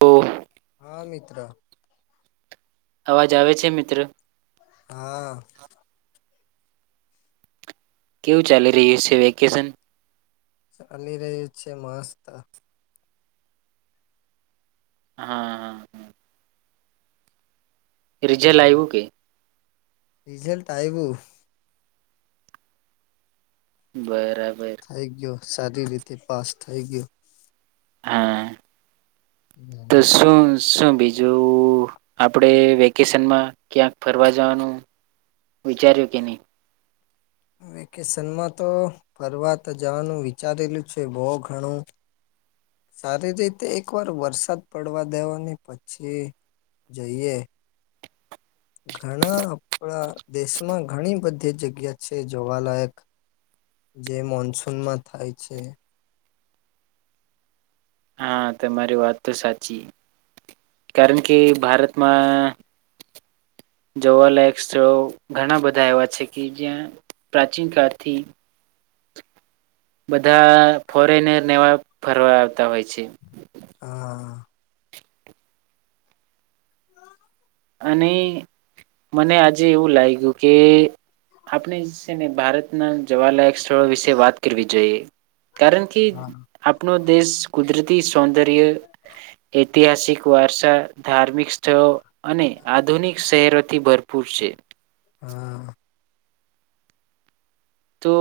તો હા મિત્ર અવાજ આવે છે મિત્ર હા. કેવું ચાલી રહ્યું છે વેકેશન ચાલી રહ્યું છે મસ્ત હા હા હા રીઝે લ આવ્યું કે રિઝલ ટ આવીયુ બરા થઈ ગયો સારી રીતે પાસ થઈ ગયો હા. તો શું [unintelligible] શું બીજું આપડે વેકેશનમાં ક્યાંક ફરવા જવાનું વિચાર્યું કે નહી હ [inaudible] વેકેશનમાં તો ફરવાત જવાનું વિચારેલું છે બહુ ઘણું સારી રીતે એકવાર વરસાદ પડવા દેવાની પછી જઈએ ઘણા આપણા દેશમાં ઘણી બધી જગ્યા છે જોવાલાયક જે મોનસૂનમાં થાય છે હા તમારી વાત તો સાચી કારણ કે ભારતમાં જોવાલાયક સ્થળો ઘણા બધા એવા છે કે જ્યાં પ્રાચીન કાળથી બધા ફોરેનર નેવા ફરવા આવતા હોય છે હા. અને મને આજે એવું લાગ્યું કે આપણે છે ને ભારત જોવાલાયક સ્થળ વિશે વાત કરવી જોઈએ. કારણ કે હા આપનો દેશ કુદરતી સૌંદર્ય ઐતિહાસિક વારસા ધાર્મિક સ્થળો અને આધુનિક શહેરોથી ભરપૂર છે. હા તો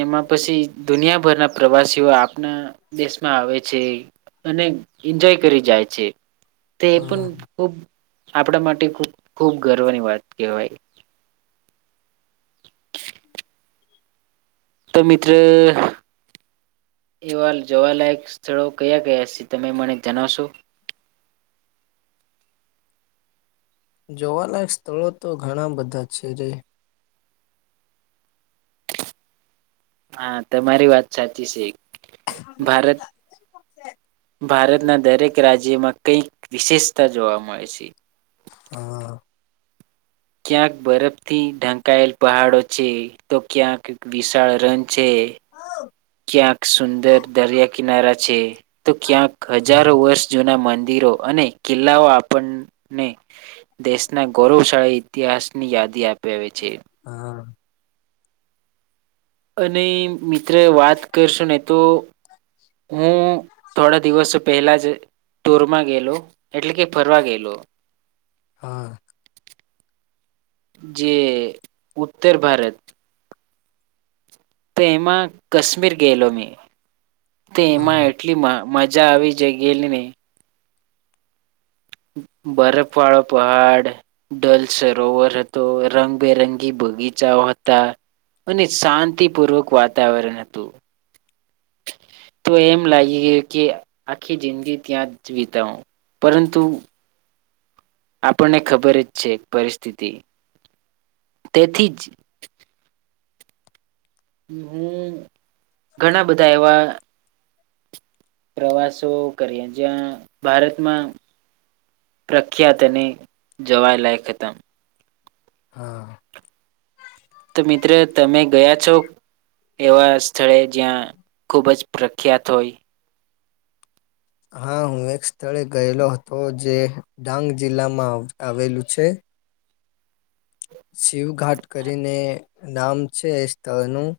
એમાં પછી દુનિયાભરના પ્રવાસીઓ આપના દેશમાં આવે છે અને એન્જોય કરી જાય છે તે એ પણ હા ખૂબ આપણા માટે ખુ ખૂબ ગર્વની વાત કહેવાય તો મિત્ર એવા જવાલાયક સ્થળો કયા કયા છે તમે મને જણાવશો જોવાલાયક સ્થળો તો ઘણા બધા છે રે હા તમારી વાત સાચી છે ભારત ભારતના દરેક રાજ્યમાં કઈક વિશેષતા જોવા મળે છે હા ક્યાંક બરફ થી ઢંકાયેલ પહાડો છે તો ક્યાંક વિશાળ રન છે બે કિનારા છે તો ક્યાંક હા હજારો વર્ષ જૂના મંદિરો અને કિલ્લા કિલ્લાઓ આપણને દેશના ગૌરવશાળી ઇતિહાસ ની યાદી આપે અપાવે છે હા અને મિત્ર વાત કરશો ને તો હું થોડા દિવસો પહેલા જ ટૂરમાં ગયેલો એટલે કે ફરવા ગયેલો હા જે ઉત્તર ભારત તેમાં કશ્મીર ગયેલો મેં તેમાં હા એટલી મા મા મજા આવી જાય ગેલને બરફ વાળો પહાડ ડલ સરોવર હતો રંગબેરંગી બગીચાઓ હતા અને શાંતિપૂર્વક વાતાવરણ હતું [unintelligible] [inaudible] તો એમ લાગી ગય કે આખી જિંદગી ત્યાં જ વિતાવો પરંતુ આપણને ખબર જ છે પરિસ્થિતિ તેથી જ હું ઘણા બધા એવા પ્રવાસો કરીએ જ્યાં ભારતમાં પ્રખ્યાતને જવાય લાયક દમ હા તો મિત્ર તમે ગયા છો એવા સ્થળે જ્યાં ખુબ જ પ્રખ્યાત હોય હા હું એક સ્થળે ગયેલો હતો જે ડાંગ જિલ્લામાં આવેલું છે શિવ ઘાટ કરીને નામ છે એ સ્થળનું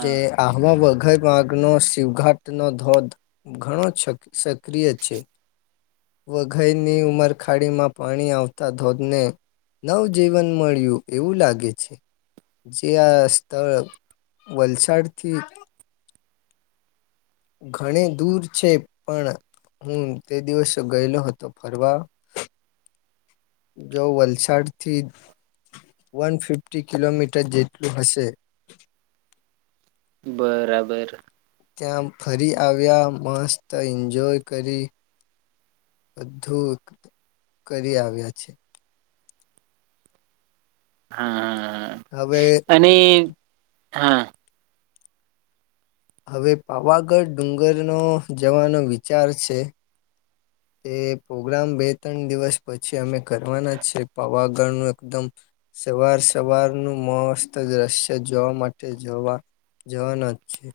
જે અહમાાબદ ઘયમાર્ગનો શિવઘાટનો ધોધ ઘણો ક્ષ સક્રિય છે વઘઈની ઉંમર ખાડીમાં પાણી આવતા ધોધને નવજીવન મળ્યું એવું લાગે છે જે આ સ્થળ વલસાડથી હ [inaudible] ઘણી દૂર છે પણ હું તે દિવસ ગયેલો હતો ફરવા જો વલસાડ થી વન ફિફ્ટી કિલોમીટર જેટલું હશે બરાબર ત્યાં ફરી આવ્યા મસ્ત એન્જોય કરી બધુંક કરી આવ્યા છે. હા, હા, હવે હા, હા અને હા. હવે પાવાગઢ ડુંગરનો જવાનો વિચાર છે. એ પ્રોગ્રામ બે ત્રણ દિવસ પછી અમે કરવાના છે પાવાગળ નો એકદમ સવાર સવારનું મહસ્ત જ દ્રશ્ય જોવા માટે જોવા જવાના જ છે.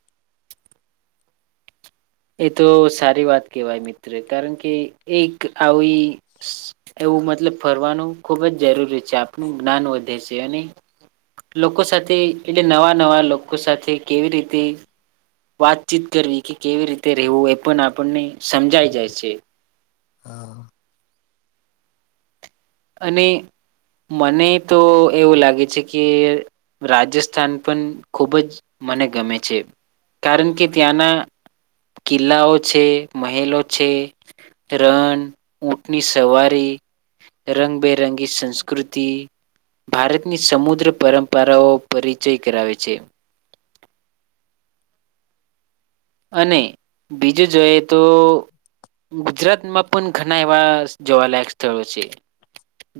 એ તો સારી વાત કેહેવાય મિત્ર કારણ કે એક આવી સ જો ખૂબ મતલબ ફરવાનું ખુબ જ જરૂરી છે આપણું જ્ઞાન વધે છે અને લોકો સાથે એટલે નવા નવા લોકો સાથે કેવી રીતે વાતચીત કરવી કે કેવી રીતે રહેવું એ પણ આપણને સમજાઈ જાય છે. હા. અને મને તો એવું લાગે છે કે રાજસ્થાન પણ ખૂબ જ મને ગમે છે. કારણ કે ત્યાંના કિલ્લાઓ છે, મહેલો છે રન ઊંટની સવારી રંગબેરંગી સંસ્કૃતિ ભારતની સમુદ્ર પરંપરાઓ પરિચય કરાવે છે. [inaudible] અને બીજું જોએ તો ગુજરાતમાં પણ ઘણા એવા જોવાલાયક સ્થળો છે.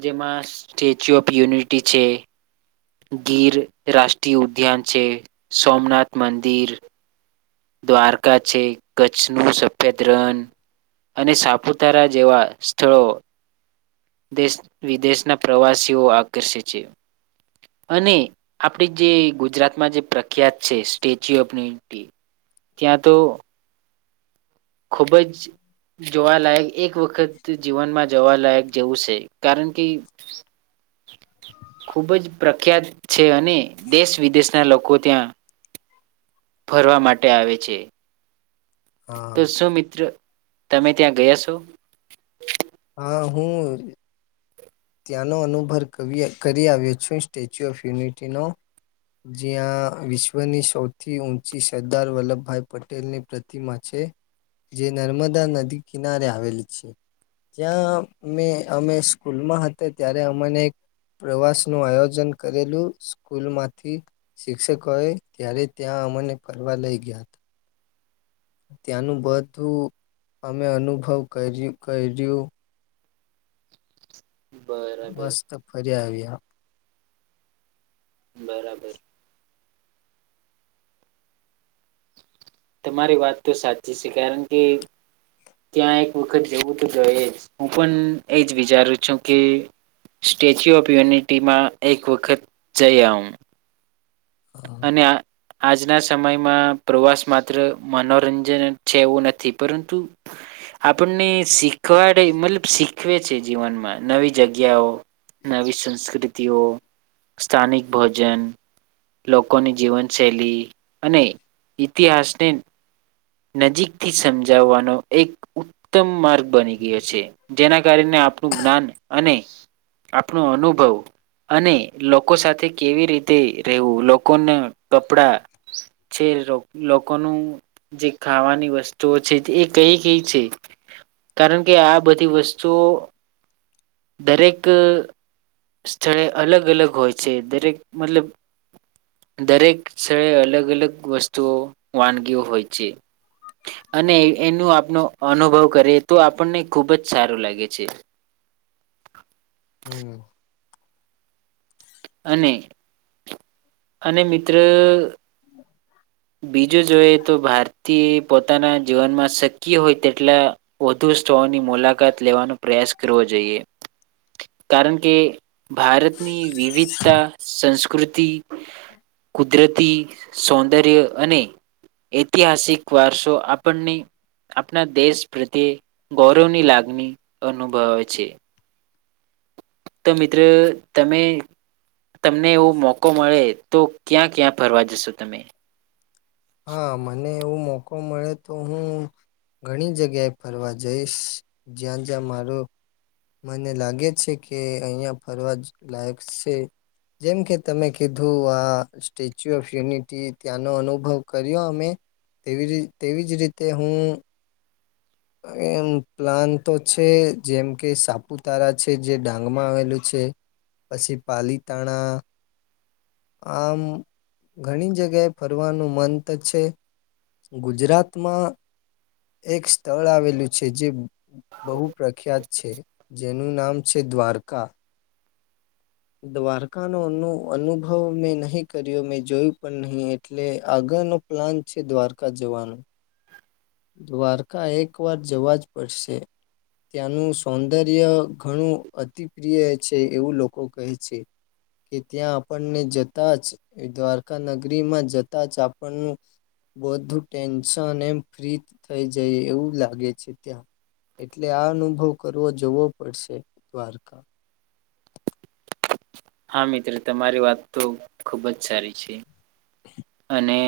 જેમાં સ્ટેચ્યુ ઓફ યુનિટી છે. ગીર રાષ્ટ્રીય ઉદ્યાન છે. સોમનાથ મંદિર દ્વારકા છે, કચ્છનું સફેદ રન. અને સાપુતારા જેવા સ્થળો દેશ વિદેશના પ્રવાસીઓ આકર્ષે છે. અને આપડી જે ગુજરાતમાં જે પ્રખ્યાત છે સ્ટેચ્યુ ઓફ યુનિટી ત્યાં તો ખુબ જ જોવાલાયક એક વખત જીવનમાં જવાલાયક જેવું છે, કારણ કે હ ખૂબ જ પ્રખ્યાત છે અને દેશ વિદેશના લોકો ત્યાં ફરવા માટે આવે છે. હા તો શું મિત્ર તમે ત્યાં ગયા છો? હા હું ત્યાંનો અનુભર કવી કરી આવ્યો છું સ્ટેચ્યુ ઓફ યુનિટીનો. જ્યાં વિશ્વની સૌથી ઊંચી સરદાર વલ્લભભાઈ પટેલની પ્રતિમા છે. એ જે નર્મદા નદી કિનારે આવેલ છે. ત્યાં મેં અમે સ્કૂલમાં હતા ત્યારે અમનેક પ્રવાસ નું આયોજન કરેલું સ્કૂલમાંથી શિક્ષકોએ ત્યારે ત્યાં તમને કરવા લઈ ગયા હતા. ત્યાંનું બધું અમે અનુભવ કર્યું કર્યું બરાબર. જા આવ્યા. બરાબર. તમારી વાત તો સાચી છે કારણ કે ત્યાં એક વખત જેવું તો જોયજ. હું પણ એજ વિચારું છું કે સ્ટેચ્યુ ઓફ યુનિટીમાં એક વખત જઈ આઉં. અને આ આજના સમયમાં પ્રવાસ માત્ર મનોરંજન અજ છે એવું નથી પરંતુ આપણને શીખ ખવાડે મતલબ શીખવે છે જીવનમાં નવી જગ્યાઓ નવી સંસ્કૃતિ તેઓ સ્થાનિક ભોજન લોકોની જીવનશૈલી અને ઈતિહાસને નજીકથી સમજાવવાનો એક ઉત્તમ માર્ગ બની ગયો છે જેના કારણે આપણું જ્ઞાન અને આપણો અનુભવ અને લોકો સાથે કેવી રીતે રેવું લોકોને કપડાં છે લોકોનું જે ખાવાની વસ્તુઓ છે એ કઈ કઈ છે. કારણ કે આ બધી વસ્તુઓ દરેક સ્થળે અલગ અલગ હોય છે દરેક મતલબ દરેક સ્થળે અલગ અલગ વસ્તુઓ વાનગીઓ હોય છે. અને એનું આપનો અનુભવ કરીએ તો આપણને ખુબ જ સારું લાગે છે. હમ. અને અને મિત્ર બીજું જોઈએ તો ભારતીય પોતાના જીવનમાં શક્ય હોય તેટલા વધુ [unintelligible] મુલાકાત લેવાનો પ્રયાસ કરવો જોઈએ કારણ કે કે ભારતની વિવિધતા સંસ્કૃતિ કુદરતી સૌંદર્ય અને ઐતિહાસિક વારસો આપણને આપણા દેશ પ્રત્યે ગૌરવની લાગણી અનુભવાય છે. તો મિત્રો તમે તમને એવો મોકો મળે તો ક્યાં ક્યાં ફરવા જશો તમે હા મને એવું મોકો મળે તો હું ઘણી જગ્યાએ ફરવા જઈશ જ્યાં જ્યાં માર મને લાગે છે કે અહીંયા ફરવા જ લાયક છે. જેમ કે તમે કીધું આ સ્ટેચ્યુ ઓફ યુનિટી ત્યાંનો અનુભવ કર્યો અમે તેવી તેવી જ રીતે હું એમ પ્લાન તો છે જેમ કે સાપુતારા છે જે ડાંગમાં આવેલું છે.... પછી પાલીતાણા આમ ઘણી જગ્યાએ ફરવાનું મંત છે... ગુજરાતમાં એક સ્થળ આવેલું છે જે બહુ પ્રખ્યાત છે જેનું નામ છે દ્વારકા દ્વારકાનો અનુ અનુભવ મેં નહીં કર્યો મેં જોયું પણ નહીં એટલે આગળ નો પ્લાન છે દ્વારકા જવાનું- દ્વારકા એક વાર જવા જ પડશે. ત્યાંનું સૌંદર્ય ઘણું અતિપ્રિય છે એવું લોકો કહે છે. કે ત્યાં આપણને જતા જ દ્વારકા નગરીમાં જતા જ આપણનું બધું ટેન્શન એમ ફ્રી થઈ જાય એવું લાગે છે ત્યાં એટલે આ અનુભવ કરવો જવો પડશે દ્વારકા હા મિત્ર તમારી વાત તો ખુબ જ સારી છે. અને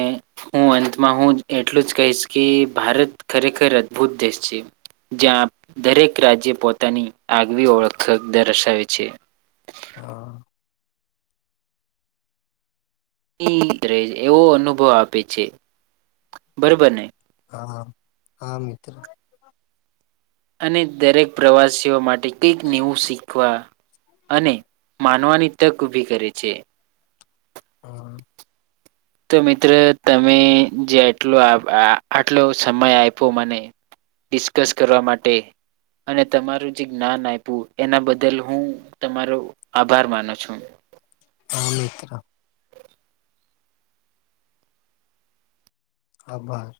હું અંતમાં હું એટલું જ કહીશ કે ભારત ખરેખર અદભુત દેશ છે. જ્યાં દરેક રાજ્ય પોતાની આગવી ઓળખ દર્શાવે છે. હા. [unintelligible] એવો અનુભવ આપે છે બરોબર ને હા હા મિત્ર અને દરેક પ્રવાસીઓ માટે કંઈક નેવું શીખવા અને માનવાની તક ઊભી કરે છે. હા. તો મિત્ર તમે જે આટલો આટલો સમય આપ્યો મને ડિસ્કસ કરવા માટે અને તમારું જે જ્ઞાન આયપુ એના બદલ હું તમારો આભાર માનો છું. હા મિત્ર. આભાર.